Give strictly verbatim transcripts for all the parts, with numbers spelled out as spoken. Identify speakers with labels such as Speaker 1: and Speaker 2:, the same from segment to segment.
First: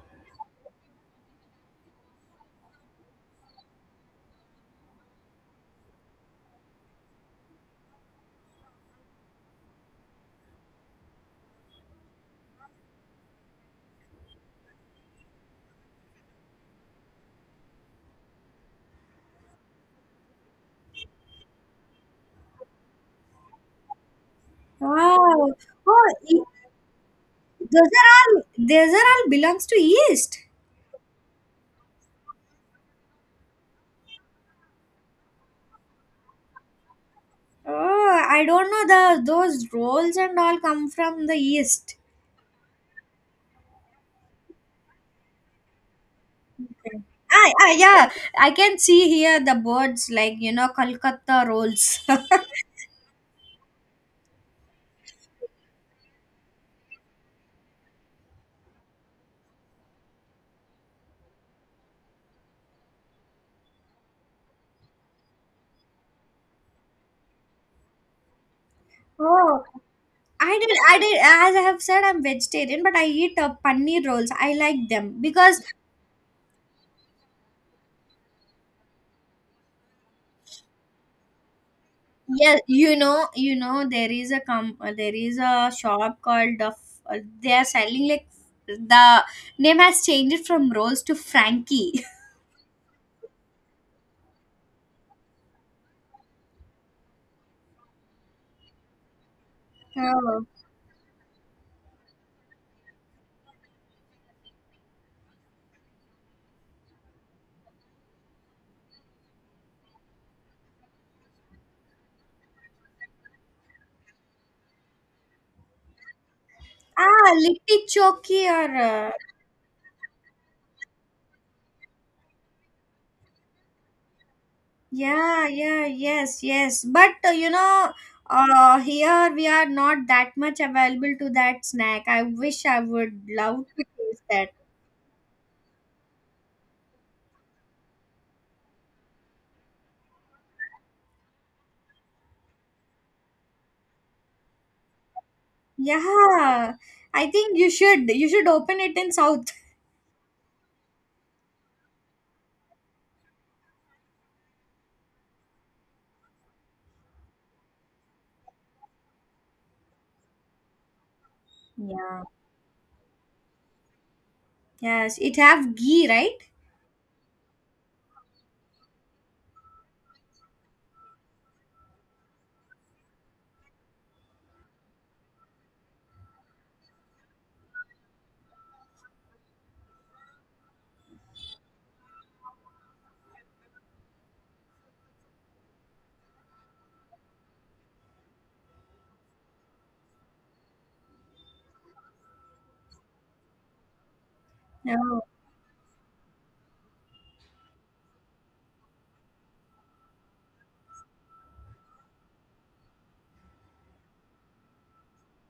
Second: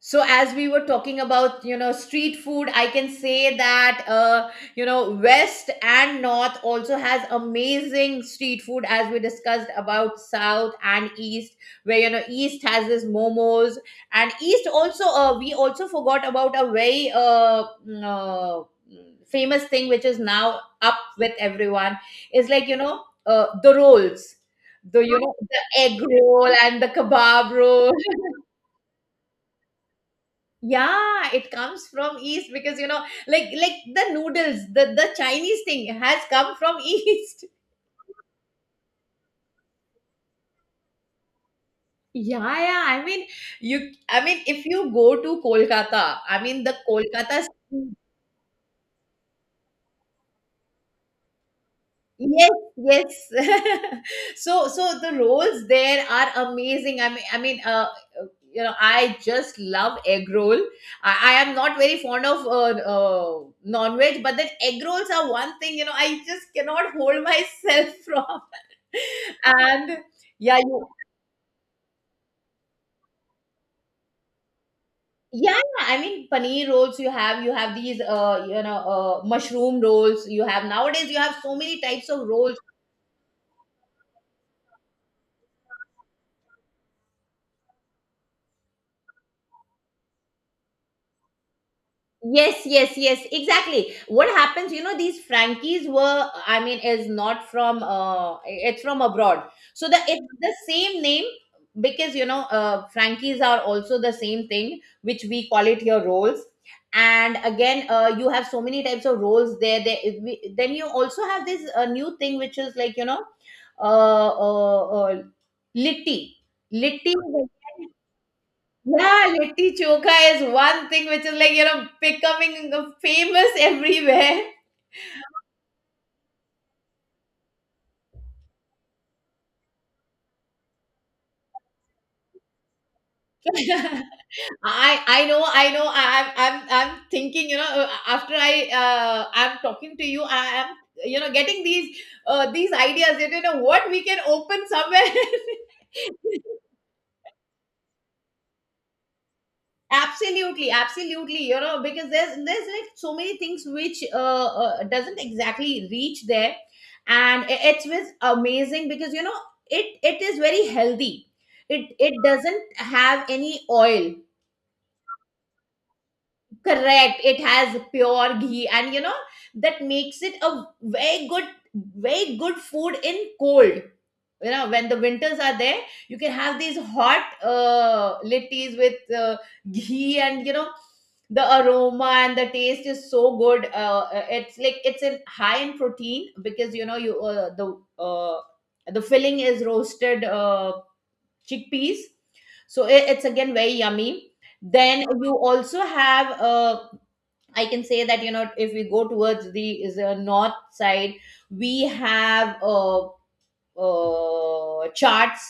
Speaker 1: So as we were talking about, you know, street food, I can say that uh, you know, west and north also has amazing street food, as we discussed about south and east. Where, you know, east has this momos. And east also, uh, we also forgot about a very uh, mm, uh, famous thing which is now up with everyone, is like, you know, uh, the rolls, the you know
Speaker 2: Wow.
Speaker 1: the egg
Speaker 2: Oh, e-
Speaker 1: roll and the kebab
Speaker 2: those
Speaker 1: roll.
Speaker 2: are all those are all belongs to East.
Speaker 1: Yeah, it comes from East because, you know, like like the noodles, the the Chinese thing has come from East.
Speaker 2: Oh, I don't know the those rolls and all come from the East.
Speaker 1: Yeah, yeah. I mean, you. I mean, if you go to Kolkata, I mean the Kolkata.
Speaker 2: Ah, ah, yeah. I can see here the boards like you know Kolkata rolls.
Speaker 1: Yes, yes. so so the rolls there are amazing. I mean, I mean, uh, you know, I just love egg roll. I, I am not very fond of uh, uh, non-veg, but then egg rolls are one thing. You know, I just cannot hold myself from.
Speaker 2: oh,
Speaker 1: And
Speaker 2: I
Speaker 1: yeah,
Speaker 2: did.
Speaker 1: you,
Speaker 2: I did. As I have said, I'm vegetarian, but I eat uh, paneer rolls. I like them
Speaker 1: yeah,
Speaker 2: because
Speaker 1: yeah, I mean paneer rolls, you have, you have these uh you know uh mushroom rolls, you have, nowadays you have so many types of
Speaker 2: yeah,
Speaker 1: rolls.
Speaker 2: you know, you know, there is a com- uh, there is a shop called the. F- uh, They are selling like the name has changed from Rolls to Frankie.
Speaker 1: Yes, yes, yes, exactly. What happens, you know, these Frankies were, I mean, is not from, uh, it's from abroad. So the, it's
Speaker 2: Oh.
Speaker 1: the same name because, you know, uh, Frankies are also the same thing, which we call it here rolls. And again, uh, you have so many types of rolls there. There, is- we- then you also have this uh, new thing, which is like, you know, uh, uh, uh, litti. Litti,
Speaker 2: Ah, Litti Choki or uh,
Speaker 1: yeah, litti chokha is one thing which is like, you know, becoming famous everywhere.
Speaker 2: yeah, yeah, yes, yes. But uh, you know, uh, here we are not that much available to that snack. I wish I would love to taste that.
Speaker 1: I I know I know I, I'm I'm I'm thinking, you know, uh, after I uh, I'm talking to you, I am, you know, getting these uh, these ideas that, you know, what we can open somewhere.
Speaker 2: Yeah, I think you should you should open it in South.
Speaker 1: Absolutely, absolutely. You know, because there's there's like so many things which uh, uh doesn't exactly reach there. And i- it's was amazing because, you know, it it is very healthy, it it
Speaker 2: Yeah.
Speaker 1: doesn't have any oil.
Speaker 2: Yes, it have ghee, right?
Speaker 1: Correct, it has pure ghee, and you know, that makes it a very good, very good food in cold. You know, when the winters are there, you can have these hot uh, litties with uh, ghee, and you know, the aroma and the taste is so good. Uh, uh, it's like it's in high in protein because, you know, you uh, the uh, the filling is roasted uh, chickpeas, so i- it's again very yummy. Then
Speaker 2: No,
Speaker 1: you also have, uh, I can say that, you know, if we go towards the is the north side, we have uh, uh, charts,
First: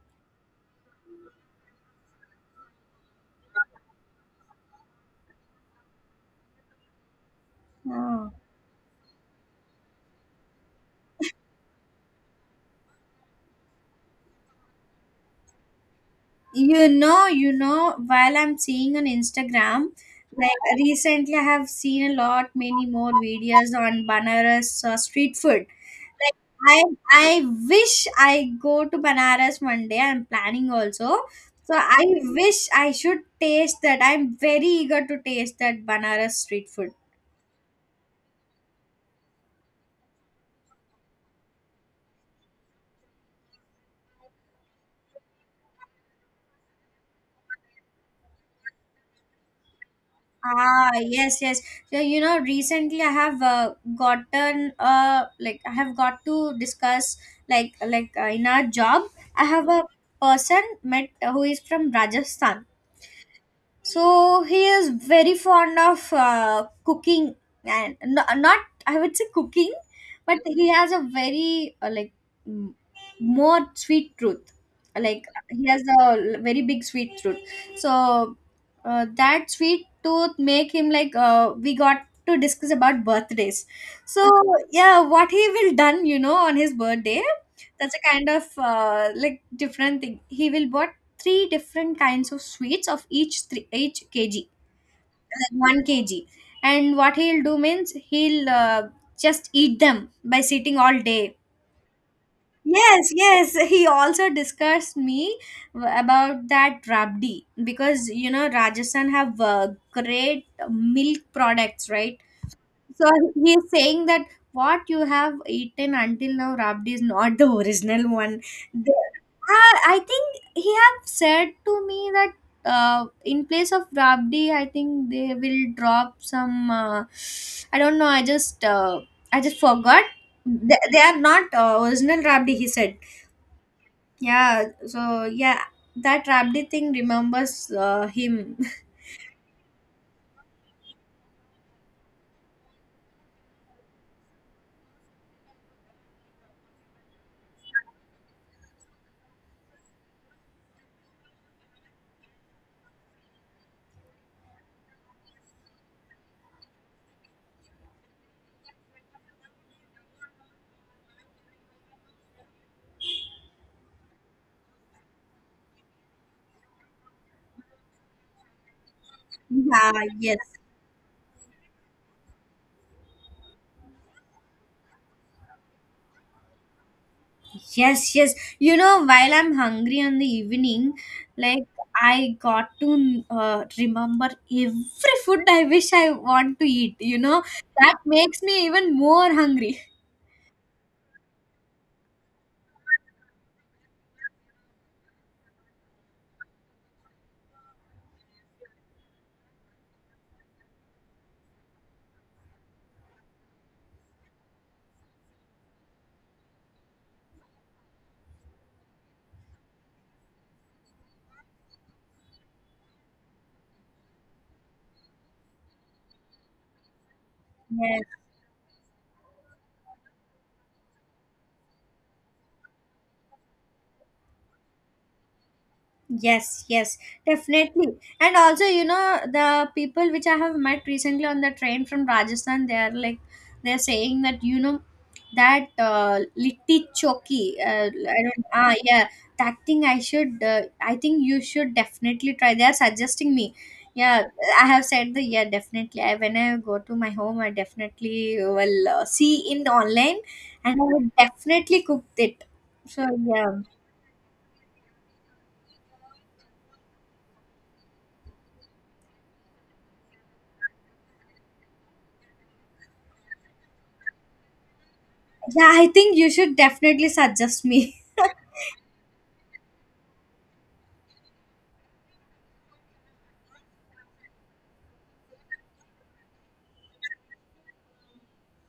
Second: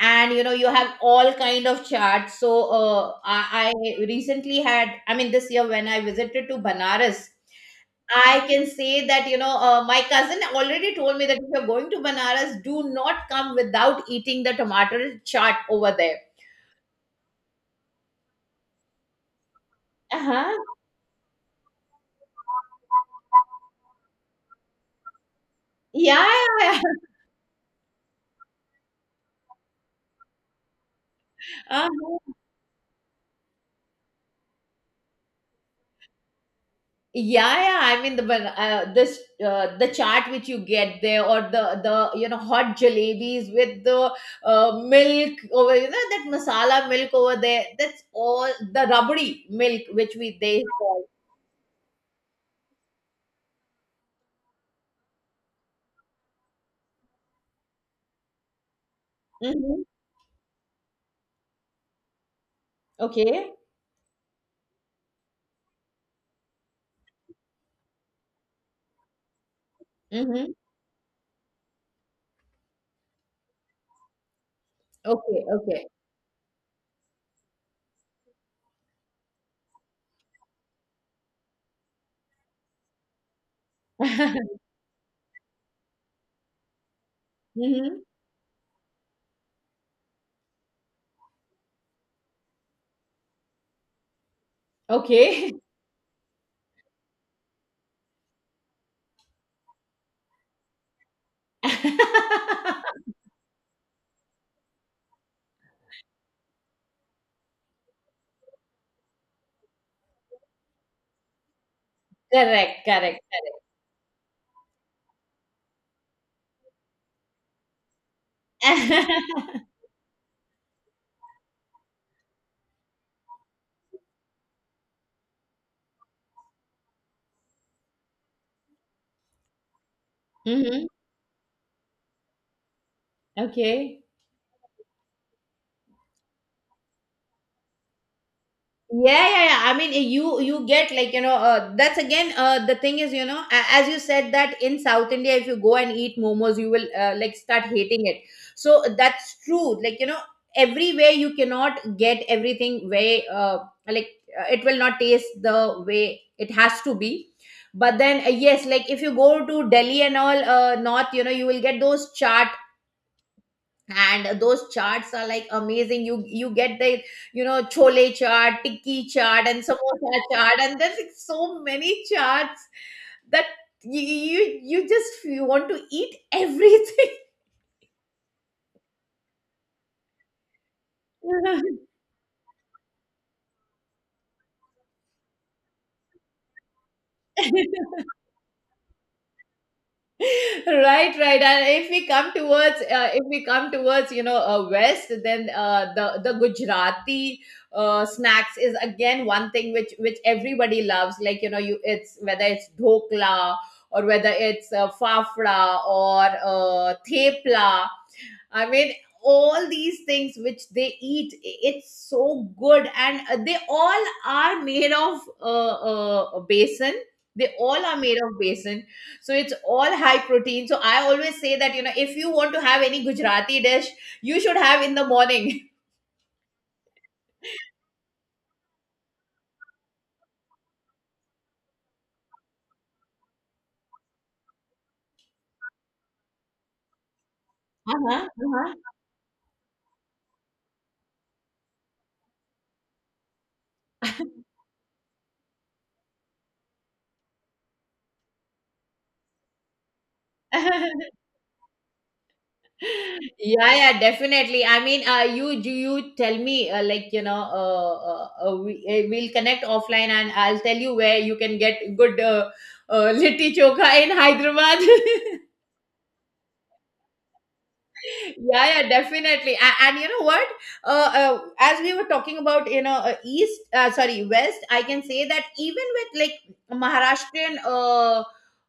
Speaker 1: and you know, you have all kind of charts. So uh, I, I recently had, I mean, this year when I visited to Banaras,
Speaker 2: no.
Speaker 1: I can say that, you know, uh, my cousin already told me that if you're going to Banaras, do not come without eating the tomato chaat over there.
Speaker 2: You know, you know, while I'm seeing on Instagram, like
Speaker 1: Uh-huh.
Speaker 2: recently I have seen a lot many more videos on Banaras uh, street food.
Speaker 1: Yeah, yeah, yeah.
Speaker 2: I I wish I go to Banaras one day. I'm planning also. So I
Speaker 1: Uh-huh.
Speaker 2: wish I should taste that. I'm very eager to taste that Banaras street food.
Speaker 1: Yeah, yeah. I mean, the one uh, this uh, the chaat which you get there, or the the you know hot jalebis with the uh, milk over, you know, that masala milk over there. That's all the rubbery milk which we they
Speaker 2: Ah,
Speaker 1: call.
Speaker 2: yes, yes. So, you know, recently I have uh, gotten uh like I have got to discuss like like uh, in our job I have
Speaker 1: Mm-hmm.
Speaker 2: a person met who is from Rajasthan,
Speaker 1: Okay.
Speaker 2: so he is very fond of uh, cooking and no, not I would say cooking, but
Speaker 1: Mm-hmm.
Speaker 2: he has a very uh, like m- more sweet tooth, like
Speaker 1: Okay.
Speaker 2: he has
Speaker 1: Okay.
Speaker 2: a l- very big sweet tooth. So uh, that sweet tooth make him like uh, we got to discuss about birthdays. So yeah, what he will done you know on his birthday, that's a
Speaker 1: Mm-hmm.
Speaker 2: kind of uh, like different thing. He will buy three different kinds of sweets of each three, each kg, like
Speaker 1: Okay.
Speaker 2: one kg. And what he'll do means he'll uh, just eat them by sitting all day. Yes, yes, he also discussed me about that rabdi, because you know Rajasthan have uh, great milk products, right?
Speaker 1: Correct.
Speaker 2: So
Speaker 1: Correct.
Speaker 2: he
Speaker 1: Correct.
Speaker 2: is saying that what you have eaten until now, Rabdi, is not the original one. The, ah, I think he have said to me that uh, in place of Rabdi, I think they will drop some. Uh, I don't know. I just uh, I just forgot. They,
Speaker 1: Mm-hmm.
Speaker 2: they are not uh, original Rabdi. He said.
Speaker 1: Okay.
Speaker 2: Yeah. So yeah, that Rabdi thing remembers uh, him.
Speaker 1: Yeah, yeah, yeah, I mean, eh, you you get like, you know, uh, that's again, uh, the thing is, you know, a- as you said that in south India, if you go and eat momos, you will uh, like start hating it. So uh, that's true, like, you know, everywhere you cannot get everything way, uh, like uh, it will not taste the way it has to be. But then uh, yes, like if you go to Delhi and all uh, north, you know, you will get those chaat, and those charts are like amazing. you you get the, you know, chole chart, tikki chart, and
Speaker 2: Yeah.
Speaker 1: samosa
Speaker 2: Yes.
Speaker 1: chart, and there's like so many charts that you you, you just you want to eat everything.
Speaker 2: Yes, yes. You know, while I'm hungry in the evening, like I got to uh, remember every food I wish I want to eat. You know, that makes me even more hungry.
Speaker 1: Right, right. And if we come towards uh, if we come towards you know uh, west, then uh, the the Gujarati uh, snacks is again one thing which which everybody loves, like, you know, you it's whether it's dhokla or whether it's uh, fafra or uh, thepla. I mean, all these things which they eat, i- it's so good, and uh, they all are made of uh, uh, basin. They all are made of basin, so it's all high protein. So I always say that, you know, if you want to have any Gujarati dish, you should have in the morning.
Speaker 2: Yes, yes, definitely. And also, you know, the people which I have met recently on the train from Rajasthan, they are like, they're saying that, you know, that uh, litti choki, uh, I
Speaker 1: Uh-huh,
Speaker 2: don't, ah, yeah, that thing I should, uh, I think you should definitely try. They are suggesting me. Yeah, I have said the, yeah, definitely. I, when I go to my home, I definitely will uh, see in online, and I
Speaker 1: uh-huh.
Speaker 2: will definitely cook it. So, yeah.
Speaker 1: Yeah, yeah, definitely, I mean, uh you you, you tell me uh, like, you know, uh, uh, uh, we, uh, we'll connect offline and I'll tell you where you can get good uh, uh, litti chokha in Hyderabad.
Speaker 2: Yeah, I think you should definitely suggest me.
Speaker 1: Yeah, yeah, definitely. And, and you know what, uh, uh, as we were talking about, you know, uh, east uh, sorry west, I can say that even with like Maharashtrian uh,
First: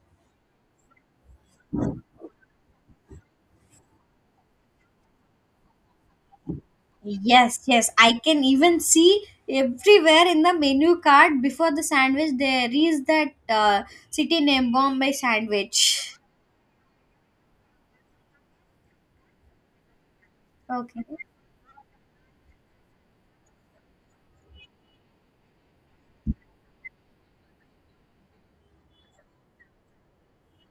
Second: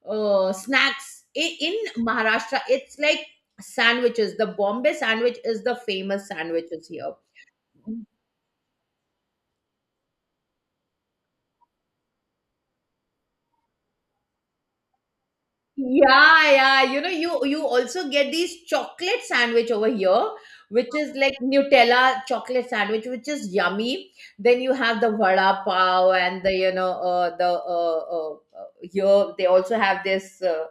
Speaker 1: uh, snacks, i- in Maharashtra, it's like sandwiches, the Bombay sandwich is the famous sandwiches here.
Speaker 2: Yes, yes. I can even see everywhere in the menu card before the sandwich there is that uh, city name Bombay sandwich.
Speaker 1: Yeah, yeah. You know, you you also get these chocolate sandwich over here, which is
Speaker 2: Okay.
Speaker 1: like Nutella chocolate sandwich, which is yummy. Then you have the vada pav, and the, you know, uh, the uh, uh, uh, here they also have this. Uh,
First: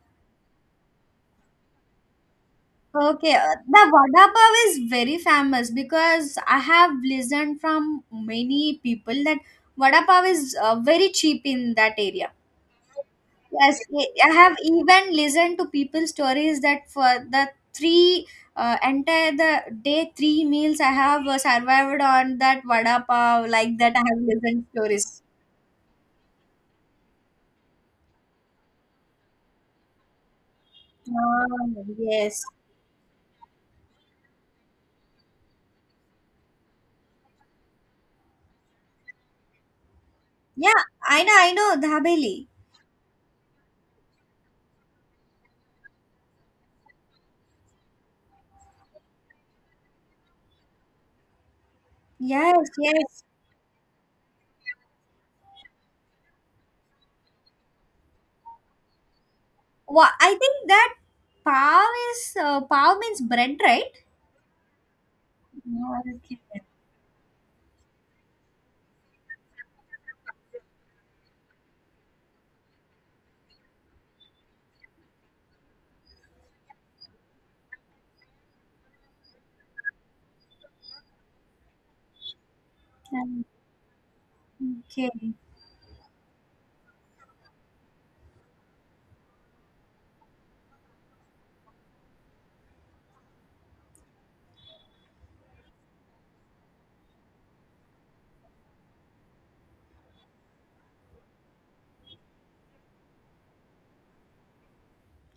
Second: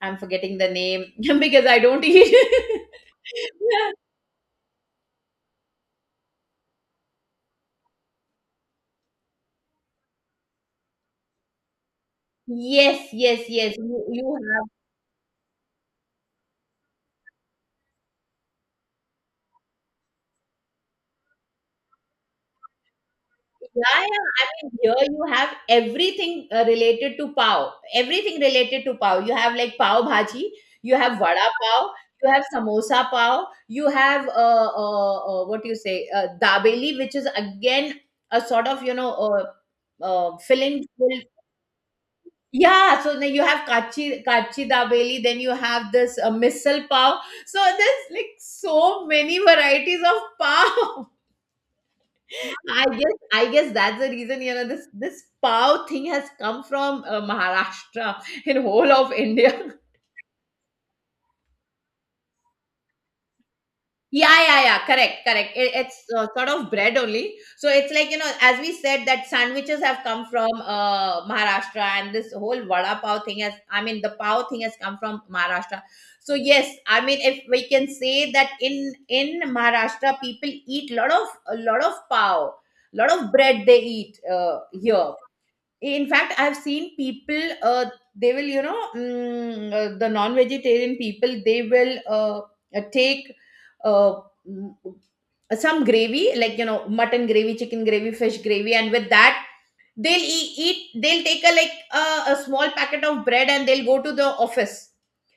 Speaker 1: I'm forgetting the name because I don't eat.
Speaker 2: Okay. uh, The vada pav is very famous because I have listened from many people that vada pav is uh, very cheap in that area.
Speaker 1: Yes, yes, yes.
Speaker 2: Yes,
Speaker 1: You,
Speaker 2: I I
Speaker 1: you.
Speaker 2: have even listened to people's stories that for the three uh, entire the day three meals I have uh, survived on that vada pav, like that I
Speaker 1: Yeah,
Speaker 2: have
Speaker 1: yeah. I
Speaker 2: listened
Speaker 1: mean, here
Speaker 2: stories.
Speaker 1: you have everything uh, related to pav. Everything related to pav. You have like pav bhaji, you have
Speaker 2: Ah,
Speaker 1: vada pav, you
Speaker 2: yes.
Speaker 1: have samosa pav, you have uh, uh, uh, what do you say, uh, dabeli, which is again a sort of, you know, uh, uh,
Speaker 2: Yeah,
Speaker 1: filling.
Speaker 2: I
Speaker 1: filled-
Speaker 2: know, I know, the Haveli.
Speaker 1: Yeah, so then you have kachi kachi dabeli, then you have this uh, misal pav. So there's like so many varieties of pav.
Speaker 2: Yes,
Speaker 1: I guess
Speaker 2: yes.
Speaker 1: I guess that's the reason, you know, this this pav thing has come from uh, Maharashtra in whole of India.
Speaker 2: Wha I think that pav is uh, pav means bread, right?
Speaker 1: Yeah, yeah, yeah. Correct, correct. It, it's uh, sort of bread only. So it's like, you know, as we said, that sandwiches have come from uh, Maharashtra, and this whole vada pav thing has. I mean, the pav thing has come from Maharashtra. So yes, I mean, if we can say that in in Maharashtra, people eat lot of a lot of pav, lot
Speaker 2: Okay.
Speaker 1: of
Speaker 2: Okay.
Speaker 1: bread they eat uh, here. In fact, I've seen people, uh, they will, you know, mm, uh, the non vegetarian people, they will uh, uh, take uh, mm, some gravy, like, you know, mutton gravy, chicken gravy, fish gravy, and with that they'll e- eat, they'll take a like a, a small packet of bread and they'll go to the office,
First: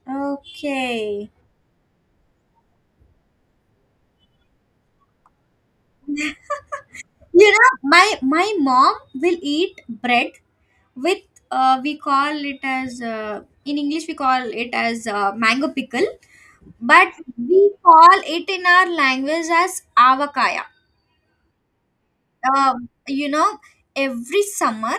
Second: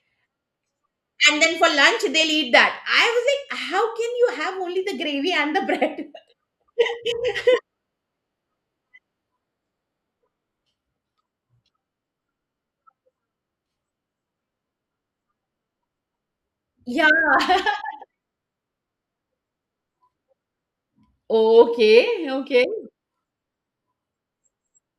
Speaker 2: Okay.
Speaker 1: and then for lunch they'll eat that. I was like, how can you have only the gravy and the bread?
Speaker 2: You know, my my mom will eat bread with uh, we call it as uh, in English we call it as uh, mango pickle,
Speaker 1: Yeah.
Speaker 2: but we call it in our language as avakaya.
Speaker 1: Okay, okay.
Speaker 2: um, you know, every summer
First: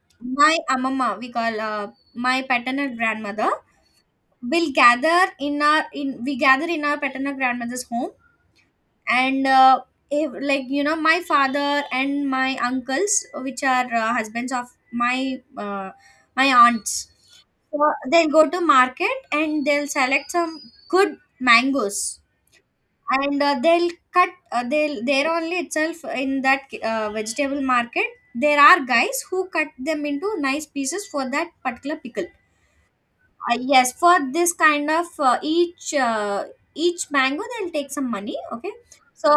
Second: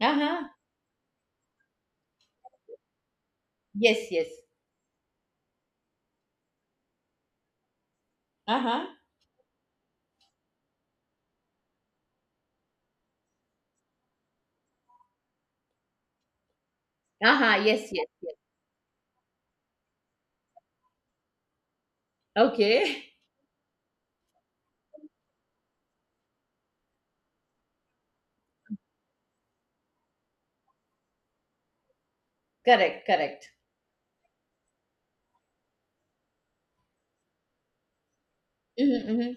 Speaker 1: Uh-huh.
Speaker 2: my amama we call uh, my paternal grandmother
Speaker 1: Yes, yes.
Speaker 2: will gather in our in we gather in our paternal grandmother's home.
Speaker 1: Uh-huh.
Speaker 2: And uh, if, like you know, my father and my uncles, which are uh, husbands of my uh, my aunts,
Speaker 1: Aha, yes,
Speaker 2: so
Speaker 1: yes,
Speaker 2: they'll
Speaker 1: yes.
Speaker 2: go to market and they'll select some good mangoes.
Speaker 1: Okay.
Speaker 2: And uh, they'll cut uh, they'll there only itself in that uh, vegetable market, there are guys who cut them into nice pieces for that particular pickle.
Speaker 1: Correct, correct.
Speaker 2: Uh, yes, for this kind of uh, each uh, each mango, they'll take some money. Okay,
Speaker 1: Hmm, hmm.
Speaker 2: so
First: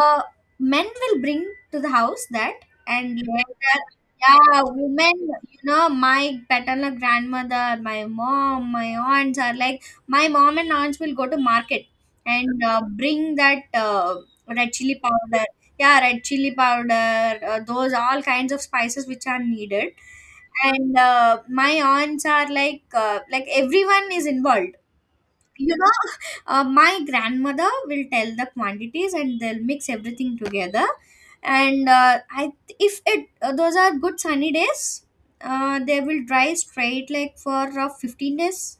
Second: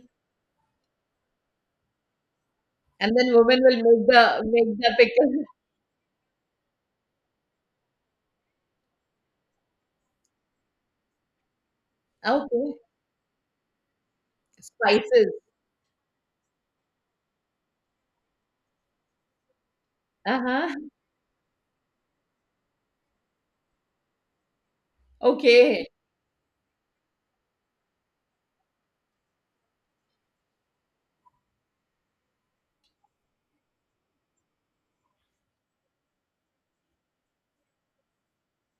Speaker 2: men will bring to the house that,
Speaker 1: And
Speaker 2: and
Speaker 1: then women will
Speaker 2: later,
Speaker 1: make the,
Speaker 2: yeah,
Speaker 1: make the
Speaker 2: women.
Speaker 1: pickle.
Speaker 2: You know, my paternal grandmother, my mom, my aunts are like my mom and aunts will go to market and
Speaker 1: Okay.
Speaker 2: uh, bring that uh, red chili
Speaker 1: Spices.
Speaker 2: powder. Yeah, red chili powder. Uh, those all kinds of spices which are needed.
Speaker 1: Uh-huh.
Speaker 2: And uh, my aunts are like uh, like everyone is involved, you
Speaker 1: Okay,
Speaker 2: know. Uh, my grandmother will tell the quantities and they'll mix everything together. And uh, I if it uh, those are good sunny days, uh, they will dry straight like for uh, fifteen days,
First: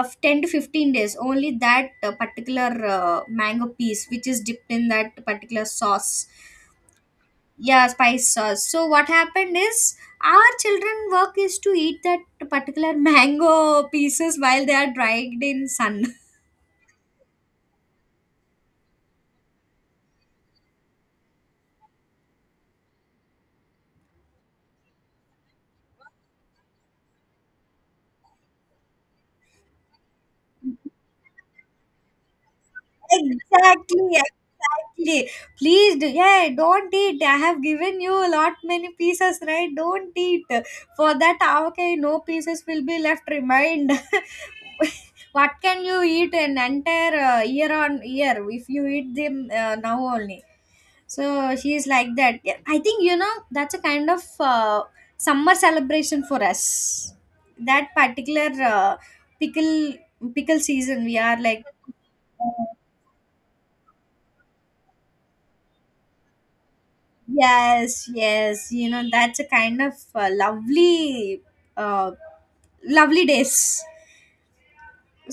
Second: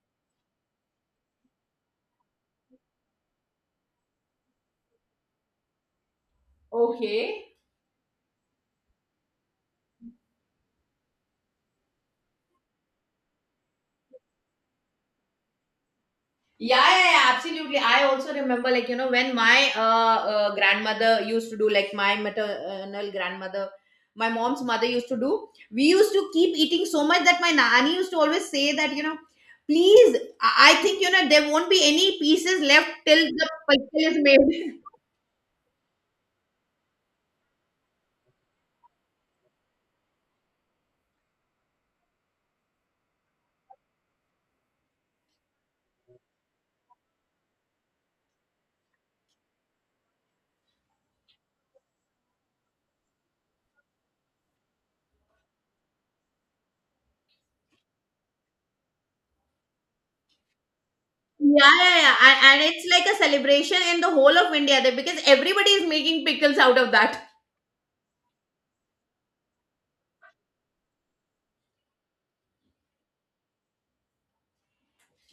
Speaker 2: of ten to fifteen days only, that uh, particular uh, mango piece which is dipped in that particular sauce.
Speaker 1: okay.
Speaker 2: Yeah, spice sauce. So what happened is our children work is to eat that particular mango pieces while they are dried in sun.
Speaker 1: Yeah, yeah, yeah, absolutely. I also remember, like, you know, when my uh, uh grandmother used to do, like my maternal grandmother, my mom's mother used to do. We used to keep eating so much that my nanny used to always say that, you know, please, I I think, you know, there won't be any pieces left till the
Speaker 2: Exactly,
Speaker 1: pickle is made.
Speaker 2: exactly. Please, do, yeah, don't eat. I have given you a lot many pieces, right? Don't eat. For that, ah, okay, no pieces will be left. Remind. What, can you eat an entire uh, year on year if you eat them uh, now only? So she's like that. Yeah, I think you know that's a kind of uh, summer celebration for us. That particular uh, pickle, pickle season, we are like
Speaker 1: Yeah, yeah, yeah. And, and it's like a celebration in the whole of India there, because everybody is making pickles out of that.
Speaker 2: yes, yes. You know, that's a kind of uh, lovely, uh, lovely days.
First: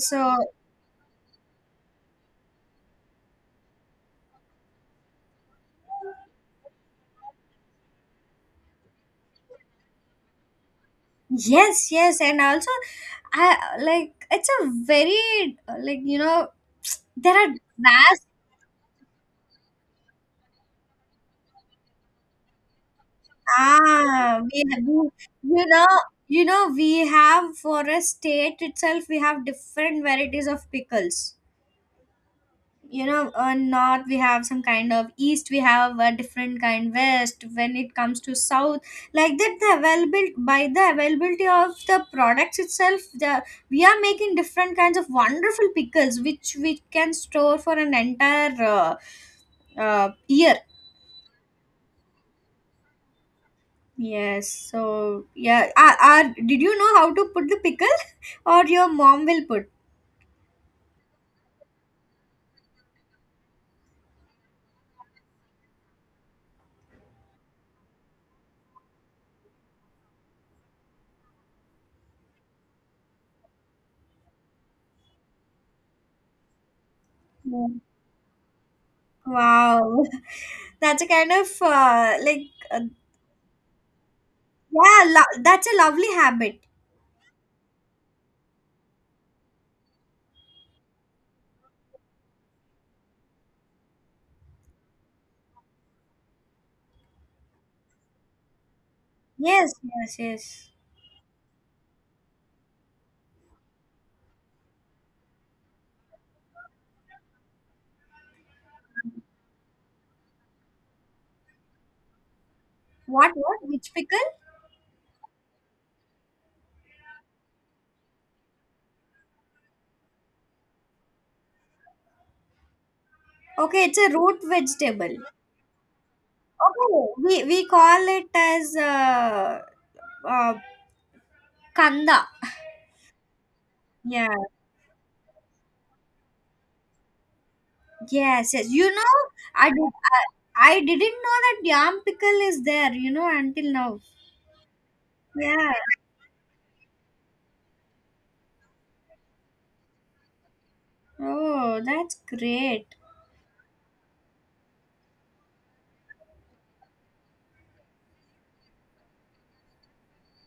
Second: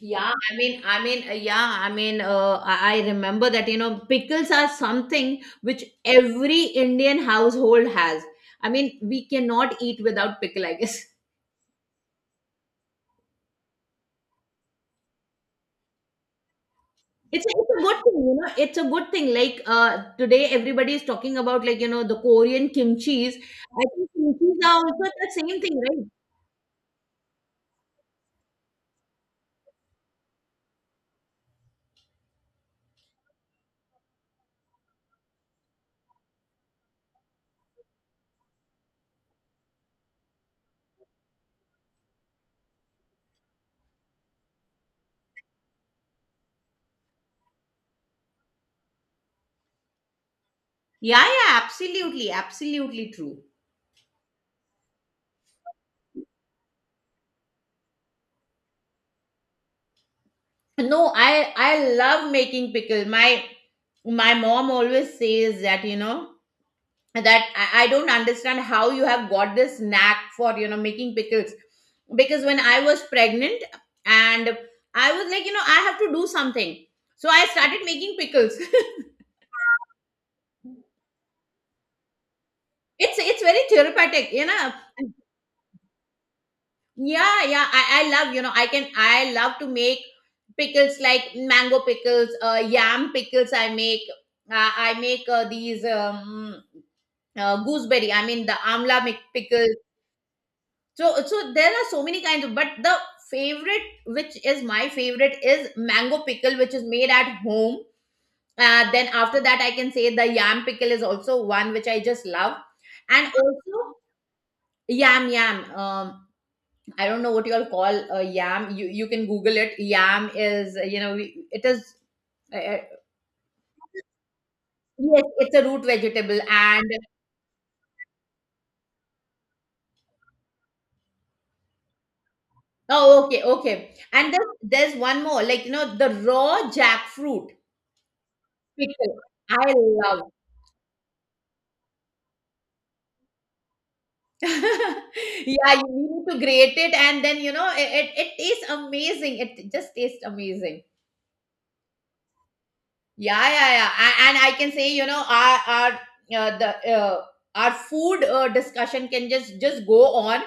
Speaker 1: Yeah, I mean, I mean, uh, yeah, I mean, uh, I I remember that, you know, pickles are something which every Indian household has. I mean, we cannot eat without pickle, I guess.
Speaker 2: yes, yes. And also, I like it's a very, uh, like, you know, there
Speaker 1: It's, it's
Speaker 2: are
Speaker 1: a good thing,
Speaker 2: vast,
Speaker 1: you know, it's a good thing. Like uh, today, everybody is talking about, like, you know, the Korean kimchis. I think
Speaker 2: ah, we,
Speaker 1: kimchis are
Speaker 2: have-
Speaker 1: also
Speaker 2: we,
Speaker 1: the same
Speaker 2: you
Speaker 1: thing,
Speaker 2: know,
Speaker 1: right?
Speaker 2: you know, we have for a state itself, we have different varieties of pickles. You know, uh, north we have some kind of, east we have a different kind, west, when it comes to south, like that the available by the availability of the products itself, the we are making different kinds of wonderful pickles which we can store for an entire uh, uh, year.
Speaker 1: Yeah, yeah, absolutely, absolutely true.
Speaker 2: Yes. So yeah, are, are, did you know how to put the pickle or your mom will put.
Speaker 1: No, I I love making pickle. My my mom always says that, you know, that I, I don't understand how you have got this knack for, you know, making pickles. Because when I was pregnant, and I was like, you know, I have to do something, so I
Speaker 2: Yeah.
Speaker 1: started making pickles.
Speaker 2: Wow. That's a kind of uh, like uh,
Speaker 1: it's it's very therapeutic, you know.
Speaker 2: yeah, lo- that's a lovely habit.
Speaker 1: Yeah, yeah. I, I love, you know, I can, I love to make pickles, like mango pickles, uh, yam pickles. I make, uh, I make uh, these um, uh, gooseberry, I mean, the amla mi-
Speaker 2: Yes,
Speaker 1: pickles.
Speaker 2: yes, yes.
Speaker 1: So, so there are so many kinds of, but the favorite, which is my favorite, is mango pickle, which is made at home. Uh, then after that, I can say the yam pickle is also one which I just love. And
Speaker 2: What, what? Which
Speaker 1: also,
Speaker 2: pickle?
Speaker 1: yam, yam. Um, I don't know what you all call a yam. You you can Google it. Yam is uh, you know we, it is uh, uh,
Speaker 2: Okay, it's a root vegetable.
Speaker 1: yes, it's a root vegetable. And
Speaker 2: Okay, we, we call it as uh, uh, kanda.
Speaker 1: oh, okay, okay. And
Speaker 2: Yeah.
Speaker 1: there's there's one more, like, you know, the raw jackfruit
Speaker 2: Yes, yes. You know,
Speaker 1: pickle.
Speaker 2: I
Speaker 1: I
Speaker 2: did, I,
Speaker 1: love.
Speaker 2: I didn't know that yam pickle is there, you know, until now. Yeah.
Speaker 1: Yeah, you need to grate it, and then you know it, it, it tastes amazing. It just tastes amazing.
Speaker 2: Oh, that's great.
Speaker 1: Yeah, yeah, yeah. A- And I can say, you know, our our uh, the uh, our food uh, discussion can just just go on,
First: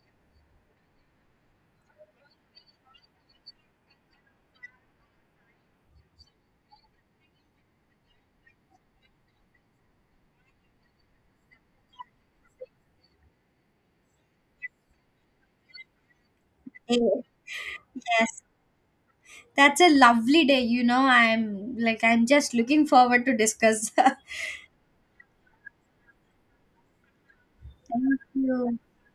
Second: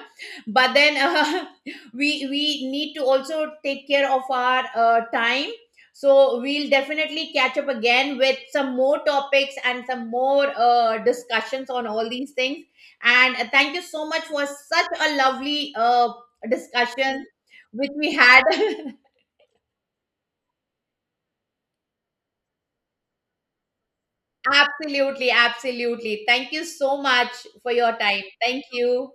Speaker 1: but then uh, we we need to also take care of our uh, time. So we'll definitely catch up again with some more topics and some more uh, discussions on all these things. And uh, thank you so much for such a lovely uh,
Speaker 2: Eh,
Speaker 1: discussion which we
Speaker 2: yes.
Speaker 1: had.
Speaker 2: That's a lovely day, you know. I'm like I'm just looking forward to discuss. Thank
Speaker 1: Absolutely, absolutely. Thank you so much for your time. Thank
Speaker 2: you.
Speaker 1: you.